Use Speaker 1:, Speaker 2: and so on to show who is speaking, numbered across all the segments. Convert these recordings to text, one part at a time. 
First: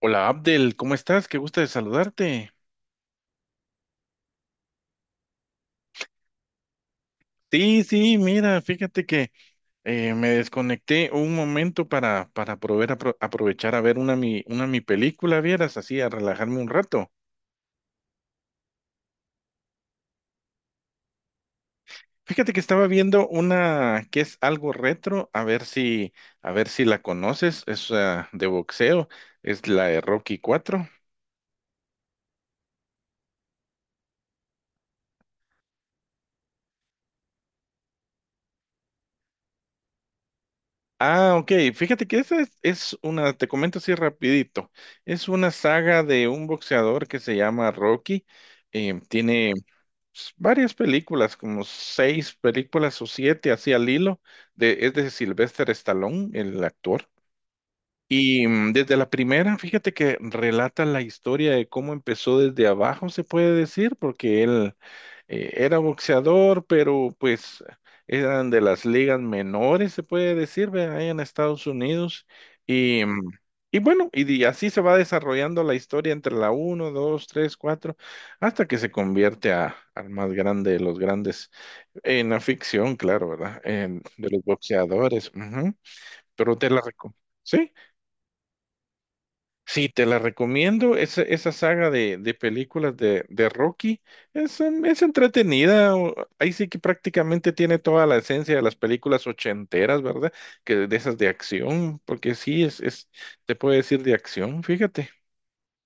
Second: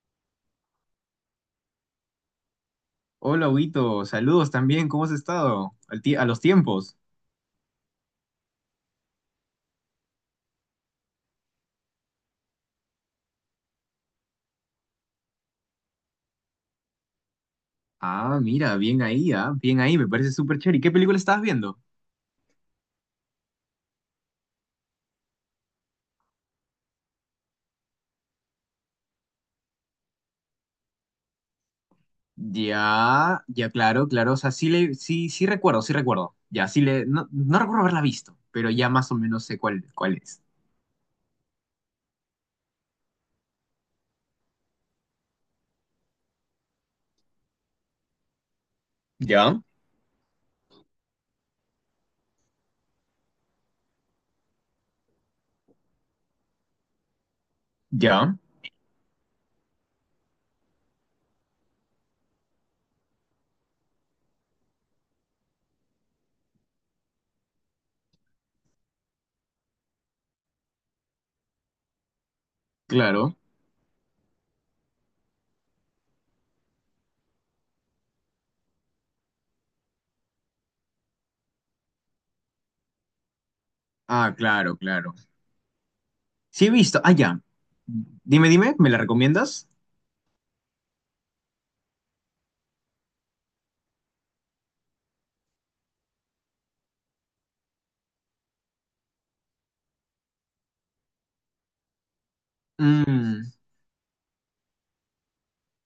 Speaker 1: Hola, Abdel, ¿cómo estás? Qué gusto de saludarte.
Speaker 2: Hola, Huguito. Saludos también. ¿Cómo has estado? A los tiempos.
Speaker 1: Sí, sí, mira, fíjate que me desconecté un momento para poder aprovechar a ver una mi película, vieras, así, a relajarme un rato.
Speaker 2: Ah, mira, bien ahí, ah, bien ahí. Me parece súper chévere. ¿Y qué película estabas viendo?
Speaker 1: Fíjate que estaba viendo una que es algo retro, a ver si la conoces, es de boxeo, es la de Rocky cuatro.
Speaker 2: Ya, ya, claro, claro. O sea, sí, le, sí, sí recuerdo, sí recuerdo. Ya, sí le... No, no recuerdo haberla visto, pero ya más o menos sé cuál, cuál es.
Speaker 1: Ok, fíjate que esa es una, te comento así rapidito, es una saga de un boxeador que se llama Rocky. Tiene
Speaker 2: Ya,
Speaker 1: varias películas, como seis películas o siete, así al hilo, es de Sylvester Stallone, el actor.
Speaker 2: ya,
Speaker 1: Y desde la primera, fíjate que relata la historia de cómo empezó desde abajo, se puede decir, porque él era boxeador, pero pues eran de las ligas menores, se puede decir, ve, ahí en Estados Unidos. Y, mm,
Speaker 2: claro.
Speaker 1: y bueno, así se va desarrollando la historia entre la uno, 2, 3, 4, hasta que se convierte al más grande de los grandes, en la ficción, claro, ¿verdad? De
Speaker 2: Ah,
Speaker 1: los
Speaker 2: claro, claro.
Speaker 1: boxeadores. Ujú. Pero
Speaker 2: Sí
Speaker 1: te
Speaker 2: he
Speaker 1: la
Speaker 2: visto. Ah,
Speaker 1: recomiendo.
Speaker 2: ya. Dime, dime, ¿me la recomiendas?
Speaker 1: Sí, te la recomiendo. Esa saga de películas de Rocky es entretenida. Ahí sí que prácticamente tiene toda la esencia de las películas ochenteras, ¿verdad? Que de esas de acción, porque sí,
Speaker 2: Mm.
Speaker 1: te puede decir de acción, fíjate.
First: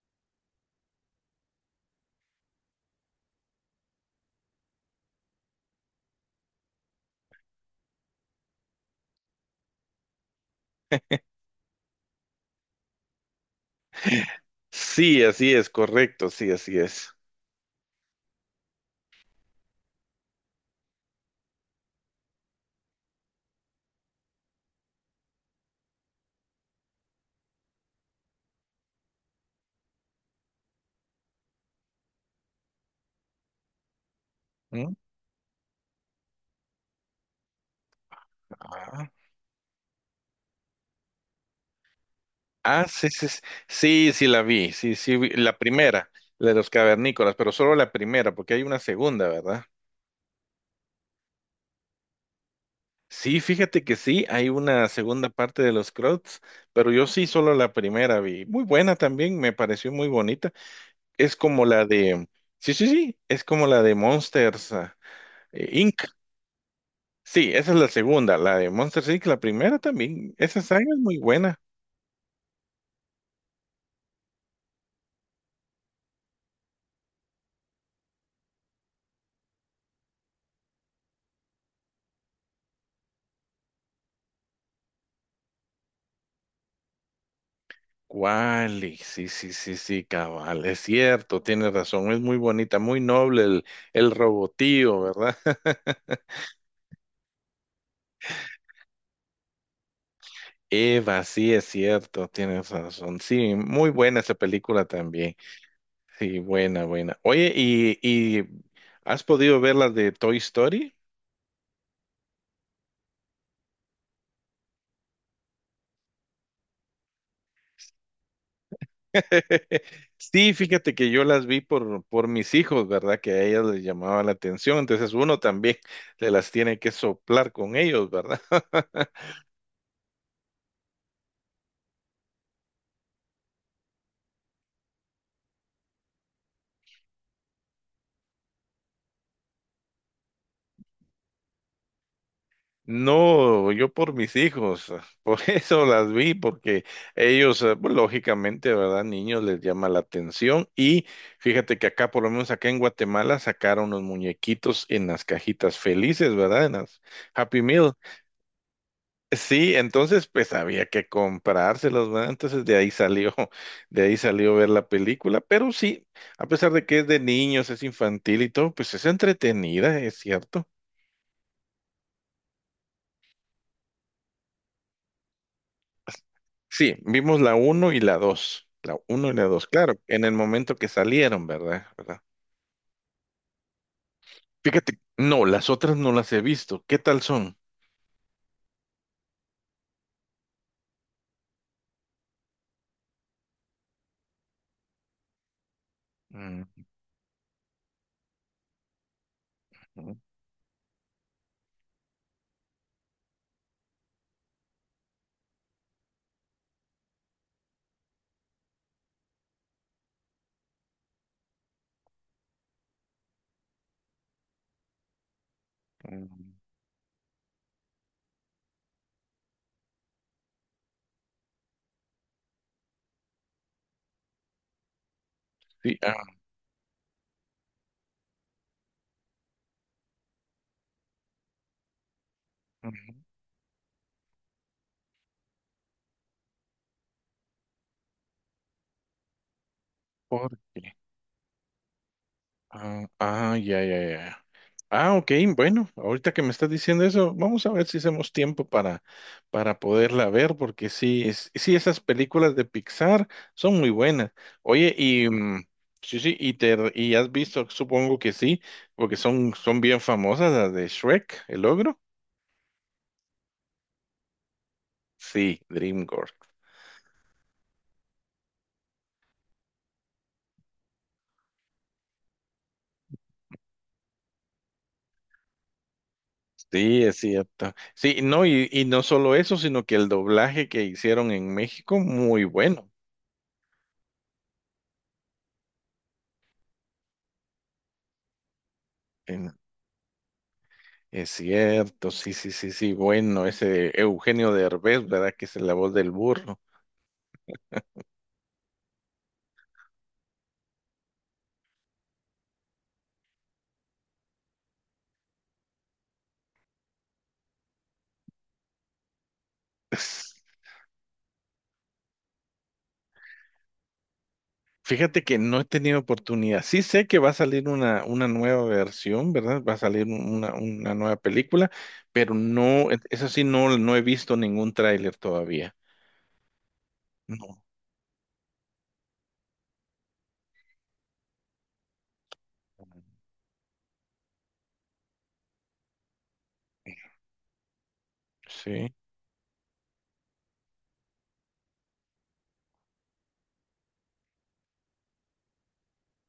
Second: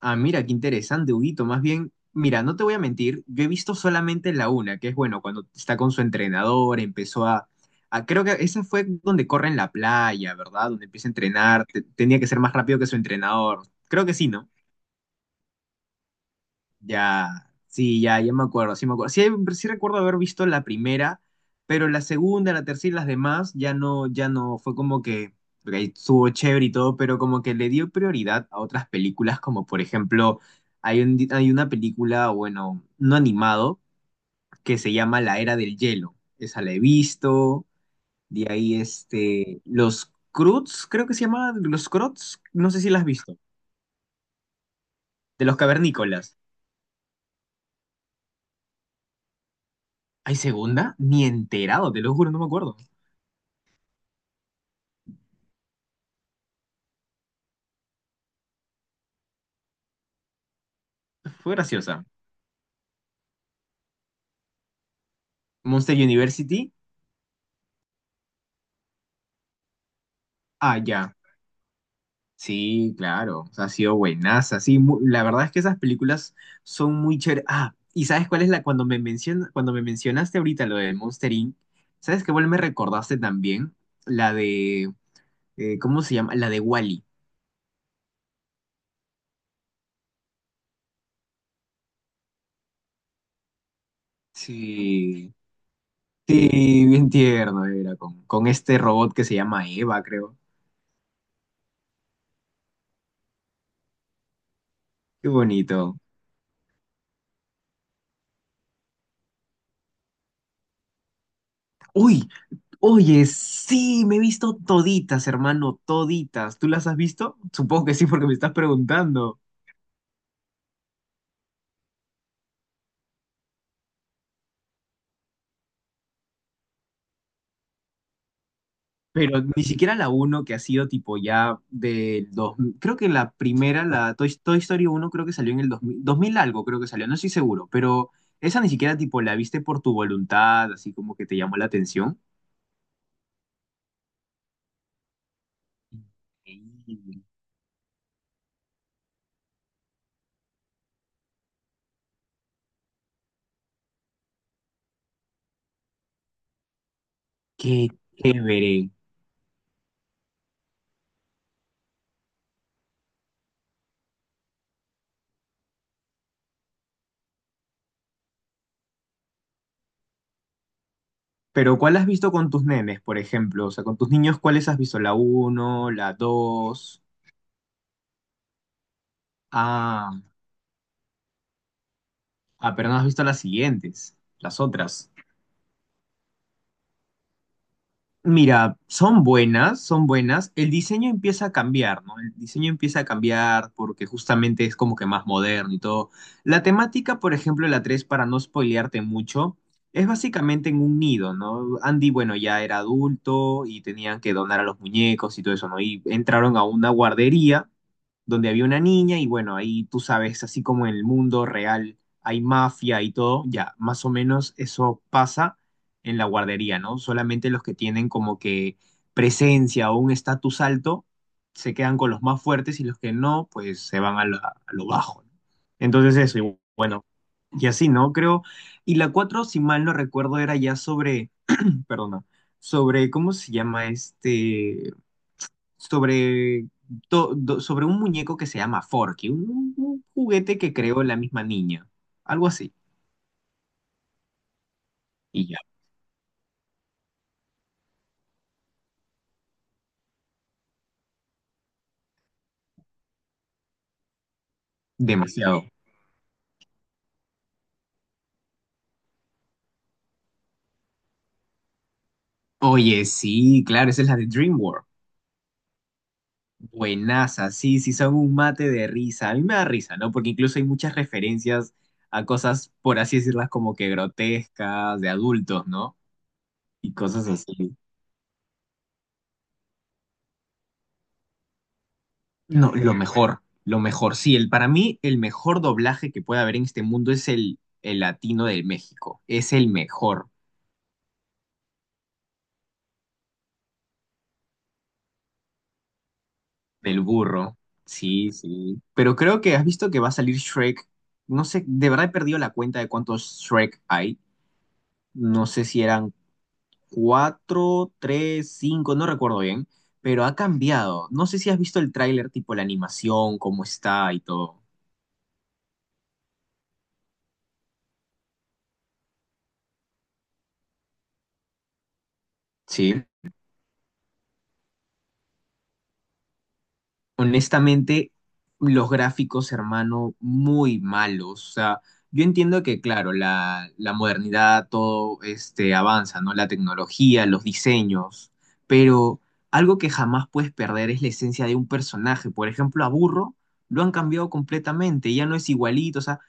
Speaker 2: Ah, mira, qué interesante, Huguito. Más bien, mira, no te voy a mentir, yo he visto solamente la una, que es bueno, cuando está con su entrenador, empezó a, creo que esa fue donde corre en la playa, ¿verdad? Donde empieza a entrenar, tenía que ser más rápido que su entrenador. Creo que sí, ¿no?
Speaker 1: Sí, así es, correcto, sí, así es.
Speaker 2: Ya, sí, ya, ya me acuerdo. Sí, sí recuerdo haber visto la primera, pero la segunda, la tercera y las demás ya no, ya no, fue como que, ok, estuvo chévere y todo, pero como que le dio prioridad a otras películas, como por ejemplo, hay una película, bueno, no animado, que se
Speaker 1: ¿Mm?
Speaker 2: llama La Era del Hielo. Esa la he visto, de ahí
Speaker 1: Ah.
Speaker 2: este, Los Croods, creo que se llama, Los Croods, no sé si la has
Speaker 1: Sí, sí,
Speaker 2: visto,
Speaker 1: sí, sí, sí la vi, sí, sí,
Speaker 2: de
Speaker 1: la
Speaker 2: los
Speaker 1: primera,
Speaker 2: cavernícolas.
Speaker 1: la de los cavernícolas, pero solo la primera, porque hay una segunda, ¿verdad?
Speaker 2: ¿Hay segunda? Ni enterado, te lo juro, no me acuerdo.
Speaker 1: Sí, fíjate que sí, hay una segunda parte de los Croats, pero yo sí solo la primera vi. Muy buena también, me pareció muy bonita. Es
Speaker 2: Fue
Speaker 1: como la
Speaker 2: graciosa.
Speaker 1: de, sí, sí, sí, es como la de Monsters
Speaker 2: Monster
Speaker 1: Inc.
Speaker 2: University.
Speaker 1: Sí, esa es la segunda, la de Monsters Inc. La primera también, esa
Speaker 2: Ah,
Speaker 1: saga es
Speaker 2: ya.
Speaker 1: muy buena.
Speaker 2: Sí, claro. O sea, ha sido buenaza. Sí, la verdad es que esas películas son muy chéveres. Ah, ¿y sabes cuál es la cuando me mencionaste ahorita lo de Monster Inc? ¿Sabes qué cuál me recordaste también? La de ¿cómo se llama? La de Wall-E.
Speaker 1: ¿Cuál? Sí, sí, sí, sí, cabal, es cierto, tienes razón, es muy bonita, muy noble el robotío,
Speaker 2: Sí.
Speaker 1: ¿verdad?
Speaker 2: Sí, bien tierno era con este robot que se llama Eva, creo.
Speaker 1: Eva, sí, es cierto, tienes razón. Sí, muy buena esa película
Speaker 2: Qué
Speaker 1: también.
Speaker 2: bonito.
Speaker 1: Sí, buena, buena. Oye, ¿y has podido ver las de Toy Story?
Speaker 2: Uy, oye, sí, me he visto toditas, hermano, toditas. ¿Tú las has visto? Supongo que sí, porque me estás preguntando.
Speaker 1: Sí, fíjate que yo las por mis hijos, ¿verdad? Que a ellas les llamaba la atención. Entonces uno también se las tiene que soplar con ellos, ¿verdad?
Speaker 2: Pero ni siquiera la uno que ha sido tipo ya del 2000. Creo que la primera, la Toy, Toy Story uno, creo que salió en el dos mil algo, creo que salió, no estoy seguro. Pero esa ni siquiera tipo la viste por tu voluntad, así como que te llamó la atención.
Speaker 1: No, yo por mis hijos, por eso las vi, porque
Speaker 2: Increíble.
Speaker 1: pues, lógicamente, ¿verdad? Niños les llama la atención y fíjate que acá, por lo menos acá en Guatemala, sacaron los muñequitos en las cajitas felices, ¿verdad? En las Happy
Speaker 2: Qué
Speaker 1: Meal.
Speaker 2: chévere.
Speaker 1: Sí, entonces pues había que comprárselos, ¿verdad? Entonces de ahí salió, de ahí salió ver la película, pero sí, a pesar de que es de niños, es infantil y todo, pues es entretenida, es cierto.
Speaker 2: Pero ¿cuál has visto con tus nenes, por ejemplo? O sea, con tus niños, ¿cuáles has visto? ¿La uno, la
Speaker 1: Sí,
Speaker 2: dos?
Speaker 1: vimos la uno y la dos. La uno y la dos, claro,
Speaker 2: Ah,
Speaker 1: en el momento que salieron, ¿verdad? ¿Verdad?
Speaker 2: ah, pero no has visto las siguientes, las
Speaker 1: Fíjate,
Speaker 2: otras.
Speaker 1: no, las otras no las he visto. ¿Qué tal son?
Speaker 2: Mira, son buenas, son buenas. El diseño empieza a cambiar, ¿no? El diseño empieza a cambiar porque justamente es como que más moderno y todo. La temática, por ejemplo, la 3, para no spoilearte mucho, es
Speaker 1: Ujú,
Speaker 2: básicamente en un nido, ¿no? Andy, bueno, ya era adulto y tenían que donar a los muñecos y todo eso, ¿no? Y entraron a una guardería donde había una niña y bueno, ahí tú sabes, así como en el mundo real hay mafia y todo, ya, más o menos eso pasa en la
Speaker 1: ujú.
Speaker 2: guardería, ¿no? Solamente los que tienen como que presencia o un estatus alto se quedan con los más fuertes y los que no, pues se van a a lo bajo, ¿no?
Speaker 1: Sí, ah,
Speaker 2: Entonces eso, y bueno, y así, ¿no? Creo, y la 4 si mal no recuerdo, era ya sobre, perdona, sobre,
Speaker 1: ujú.
Speaker 2: ¿cómo se llama este? Sobre, sobre un muñeco que se llama Forky, un
Speaker 1: ¿Por
Speaker 2: juguete que
Speaker 1: qué?
Speaker 2: creó la misma niña, algo así,
Speaker 1: Ah, ah, ya, ya, ya. Ah, ok,
Speaker 2: y ya,
Speaker 1: bueno, ahorita que me estás diciendo eso, vamos a ver si hacemos tiempo para poderla ver, porque sí, sí, esas películas de Pixar son muy buenas. Oye,
Speaker 2: demasiado.
Speaker 1: sí, sí, y has visto, supongo que sí, porque son bien famosas las de Shrek, el ogro.
Speaker 2: Oye, sí, claro, esa es la de DreamWorks.
Speaker 1: Sí, DreamWorks.
Speaker 2: Buenaza, sí, sí, son un mate de risa. A mí me da risa, ¿no? Porque incluso hay muchas referencias a cosas, por así decirlas, como que grotescas, de adultos, ¿no? Y
Speaker 1: Sí, es
Speaker 2: cosas
Speaker 1: cierto.
Speaker 2: así.
Speaker 1: Sí, no, y no solo eso, sino que el doblaje que hicieron en México, muy
Speaker 2: No,
Speaker 1: bueno.
Speaker 2: lo mejor, sí, el, para mí el mejor doblaje que puede haber en este mundo es el latino del México. Es el mejor.
Speaker 1: Es cierto, sí, sí, sí, sí. Bueno, ese Eugenio Derbez, ¿verdad? Que es la voz del burro.
Speaker 2: Del burro. Sí, sí. Pero creo que has visto que va a salir Shrek. No sé, de verdad he perdido la cuenta de cuántos Shrek hay. No sé si eran cuatro, tres, cinco, no recuerdo bien. Pero
Speaker 1: Es-
Speaker 2: ha cambiado. No sé si has visto el tráiler, tipo la animación, cómo está y todo.
Speaker 1: Fíjate que no he tenido oportunidad. Sí sé que va a salir una nueva versión, ¿verdad? Va a salir una nueva película, pero no,
Speaker 2: Sí.
Speaker 1: eso sí, no he visto ningún tráiler todavía. No,
Speaker 2: Honestamente, los gráficos, hermano, muy malos. O sea, yo entiendo que, claro, la modernidad, todo este avanza, ¿no? La tecnología, los diseños,
Speaker 1: sí.
Speaker 2: pero algo que jamás puedes perder es la esencia de un personaje. Por ejemplo, a Burro lo han cambiado completamente, ya no es igualito, o sea,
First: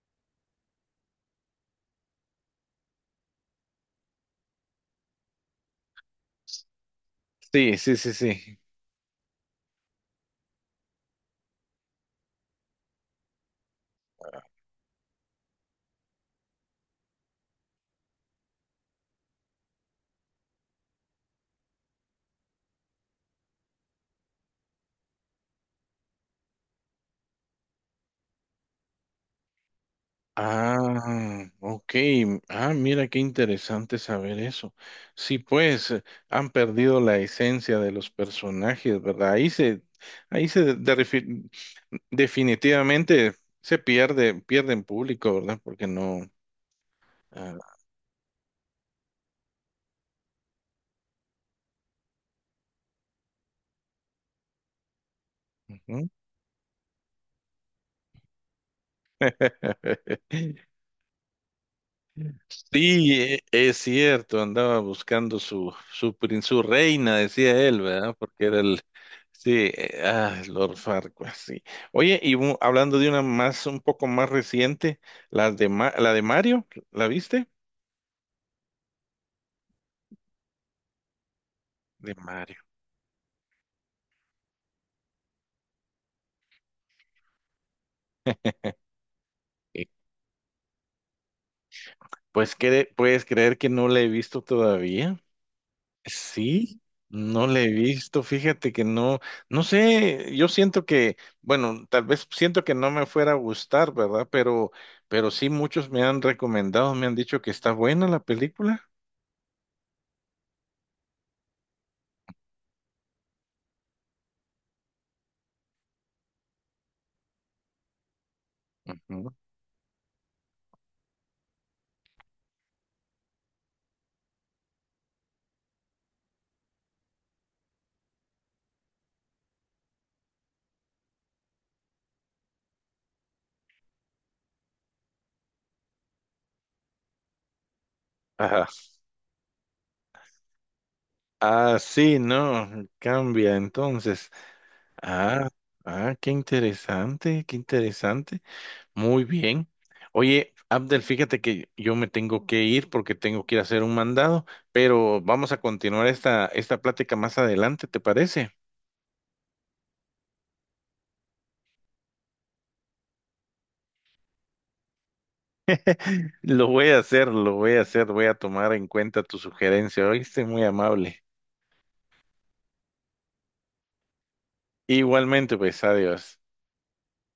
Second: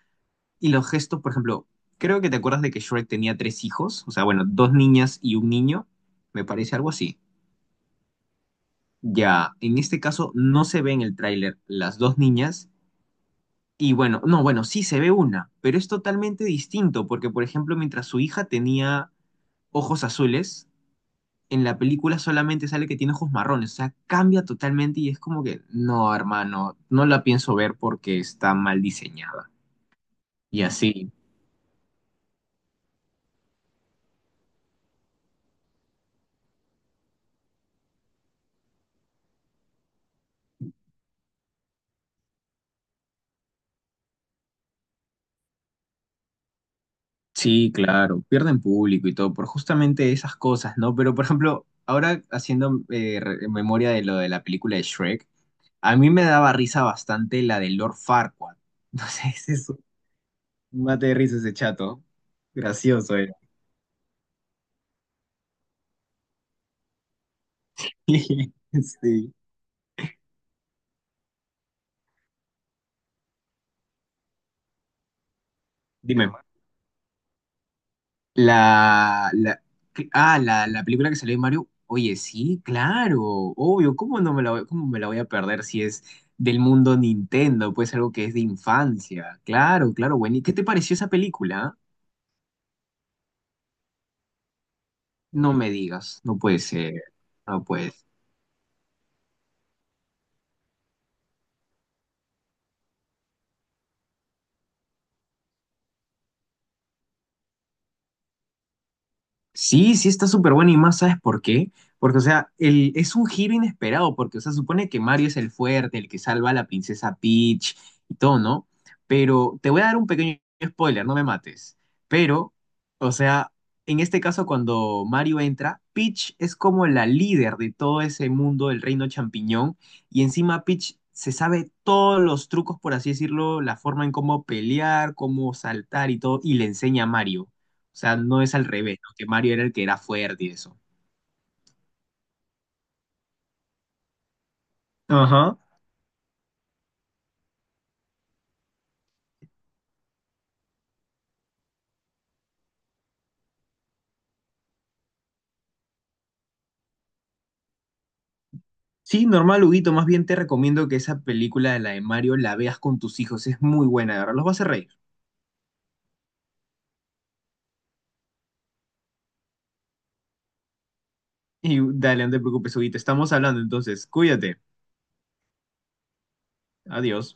Speaker 2: y los gestos, por ejemplo, creo que te acuerdas de que Shrek tenía tres hijos, o sea, bueno, dos niñas y un niño, me parece algo así.
Speaker 1: Sí, sí, sí, sí.
Speaker 2: Ya, en este caso no se ve en el tráiler las dos niñas y bueno, no, bueno, sí se ve una, pero es totalmente distinto, porque por ejemplo, mientras su hija tenía ojos azules, en la película solamente sale que tiene ojos marrones, o sea, cambia totalmente y es como que, no, hermano, no la pienso ver porque está mal diseñada. Y
Speaker 1: Ah,
Speaker 2: así,
Speaker 1: ok. Ah, mira qué interesante saber eso. Sí, pues han perdido la esencia de los personajes, ¿verdad? Ahí se definitivamente se pierde, pierden público, ¿verdad? Porque no.
Speaker 2: sí,
Speaker 1: Ah,
Speaker 2: claro, pierden público y todo por justamente esas cosas, ¿no? Pero por ejemplo, ahora haciendo memoria de lo de la película de Shrek, a
Speaker 1: ujú.
Speaker 2: mí me daba risa bastante la de Lord Farquaad. No sé, mate de risa ese chato.
Speaker 1: Sí,
Speaker 2: Gracioso era.
Speaker 1: es cierto, andaba buscando su reina, decía él, ¿verdad? Porque era el.
Speaker 2: Sí.
Speaker 1: Sí, Lord Farquaad, sí. Oye, y hablando de una más, un poco más reciente, la de
Speaker 2: Dime.
Speaker 1: Mario, ¿la viste?
Speaker 2: La, ¿qué? Ah, la película que salió de Mario.
Speaker 1: De
Speaker 2: Oye,
Speaker 1: Mario.
Speaker 2: sí, claro, obvio. ¿Cómo no me la voy, cómo me la voy a perder si es del mundo Nintendo? Pues algo que es de infancia.
Speaker 1: Eh,
Speaker 2: Claro, claro, bueno. ¿Y qué te pareció esa película?
Speaker 1: Pues, ¿puedes creer que no la he visto todavía?
Speaker 2: No me digas. No puede
Speaker 1: Sí,
Speaker 2: ser.
Speaker 1: no
Speaker 2: No
Speaker 1: le he
Speaker 2: puede.
Speaker 1: visto, fíjate que no, no sé, yo siento que, bueno, tal vez siento que no me fuera a gustar, ¿verdad? Pero sí muchos me han recomendado, me han dicho que está buena la película.
Speaker 2: Sí, sí está súper bueno y más, ¿sabes por qué? Porque, o sea, el, es un giro inesperado, porque, o sea, supone que Mario es el fuerte, el que salva a la princesa Peach y todo, ¿no?
Speaker 1: Ujú.
Speaker 2: Pero te voy a dar un pequeño spoiler, no me mates. Pero, o sea, en este caso, cuando Mario entra, Peach es como la líder de todo ese mundo del reino champiñón y encima Peach se sabe todos los trucos, por así decirlo, la forma en cómo pelear, cómo saltar y todo, y le enseña a Mario. O sea, no es al
Speaker 1: Ajá.
Speaker 2: revés, ¿no? Que Mario era el que era fuerte y eso.
Speaker 1: Ah, sí, no, cambia entonces. Ah,
Speaker 2: Ajá.
Speaker 1: ah, qué interesante, qué interesante. Muy bien. Oye, Abdel, fíjate que yo me tengo que ir porque tengo que ir a hacer un mandado, pero vamos a continuar esta plática más adelante, ¿te parece?
Speaker 2: Sí, normal, Huguito, más bien te recomiendo que esa película de la de Mario la veas con tus hijos, es muy buena, de verdad, los vas a hacer reír.
Speaker 1: Lo voy a hacer, lo voy a hacer, voy a tomar en cuenta tu sugerencia, ¿oíste? Muy amable.
Speaker 2: Y dale, no te preocupes, Huguito, estamos hablando entonces, cuídate,
Speaker 1: Igualmente, pues, adiós.
Speaker 2: adiós.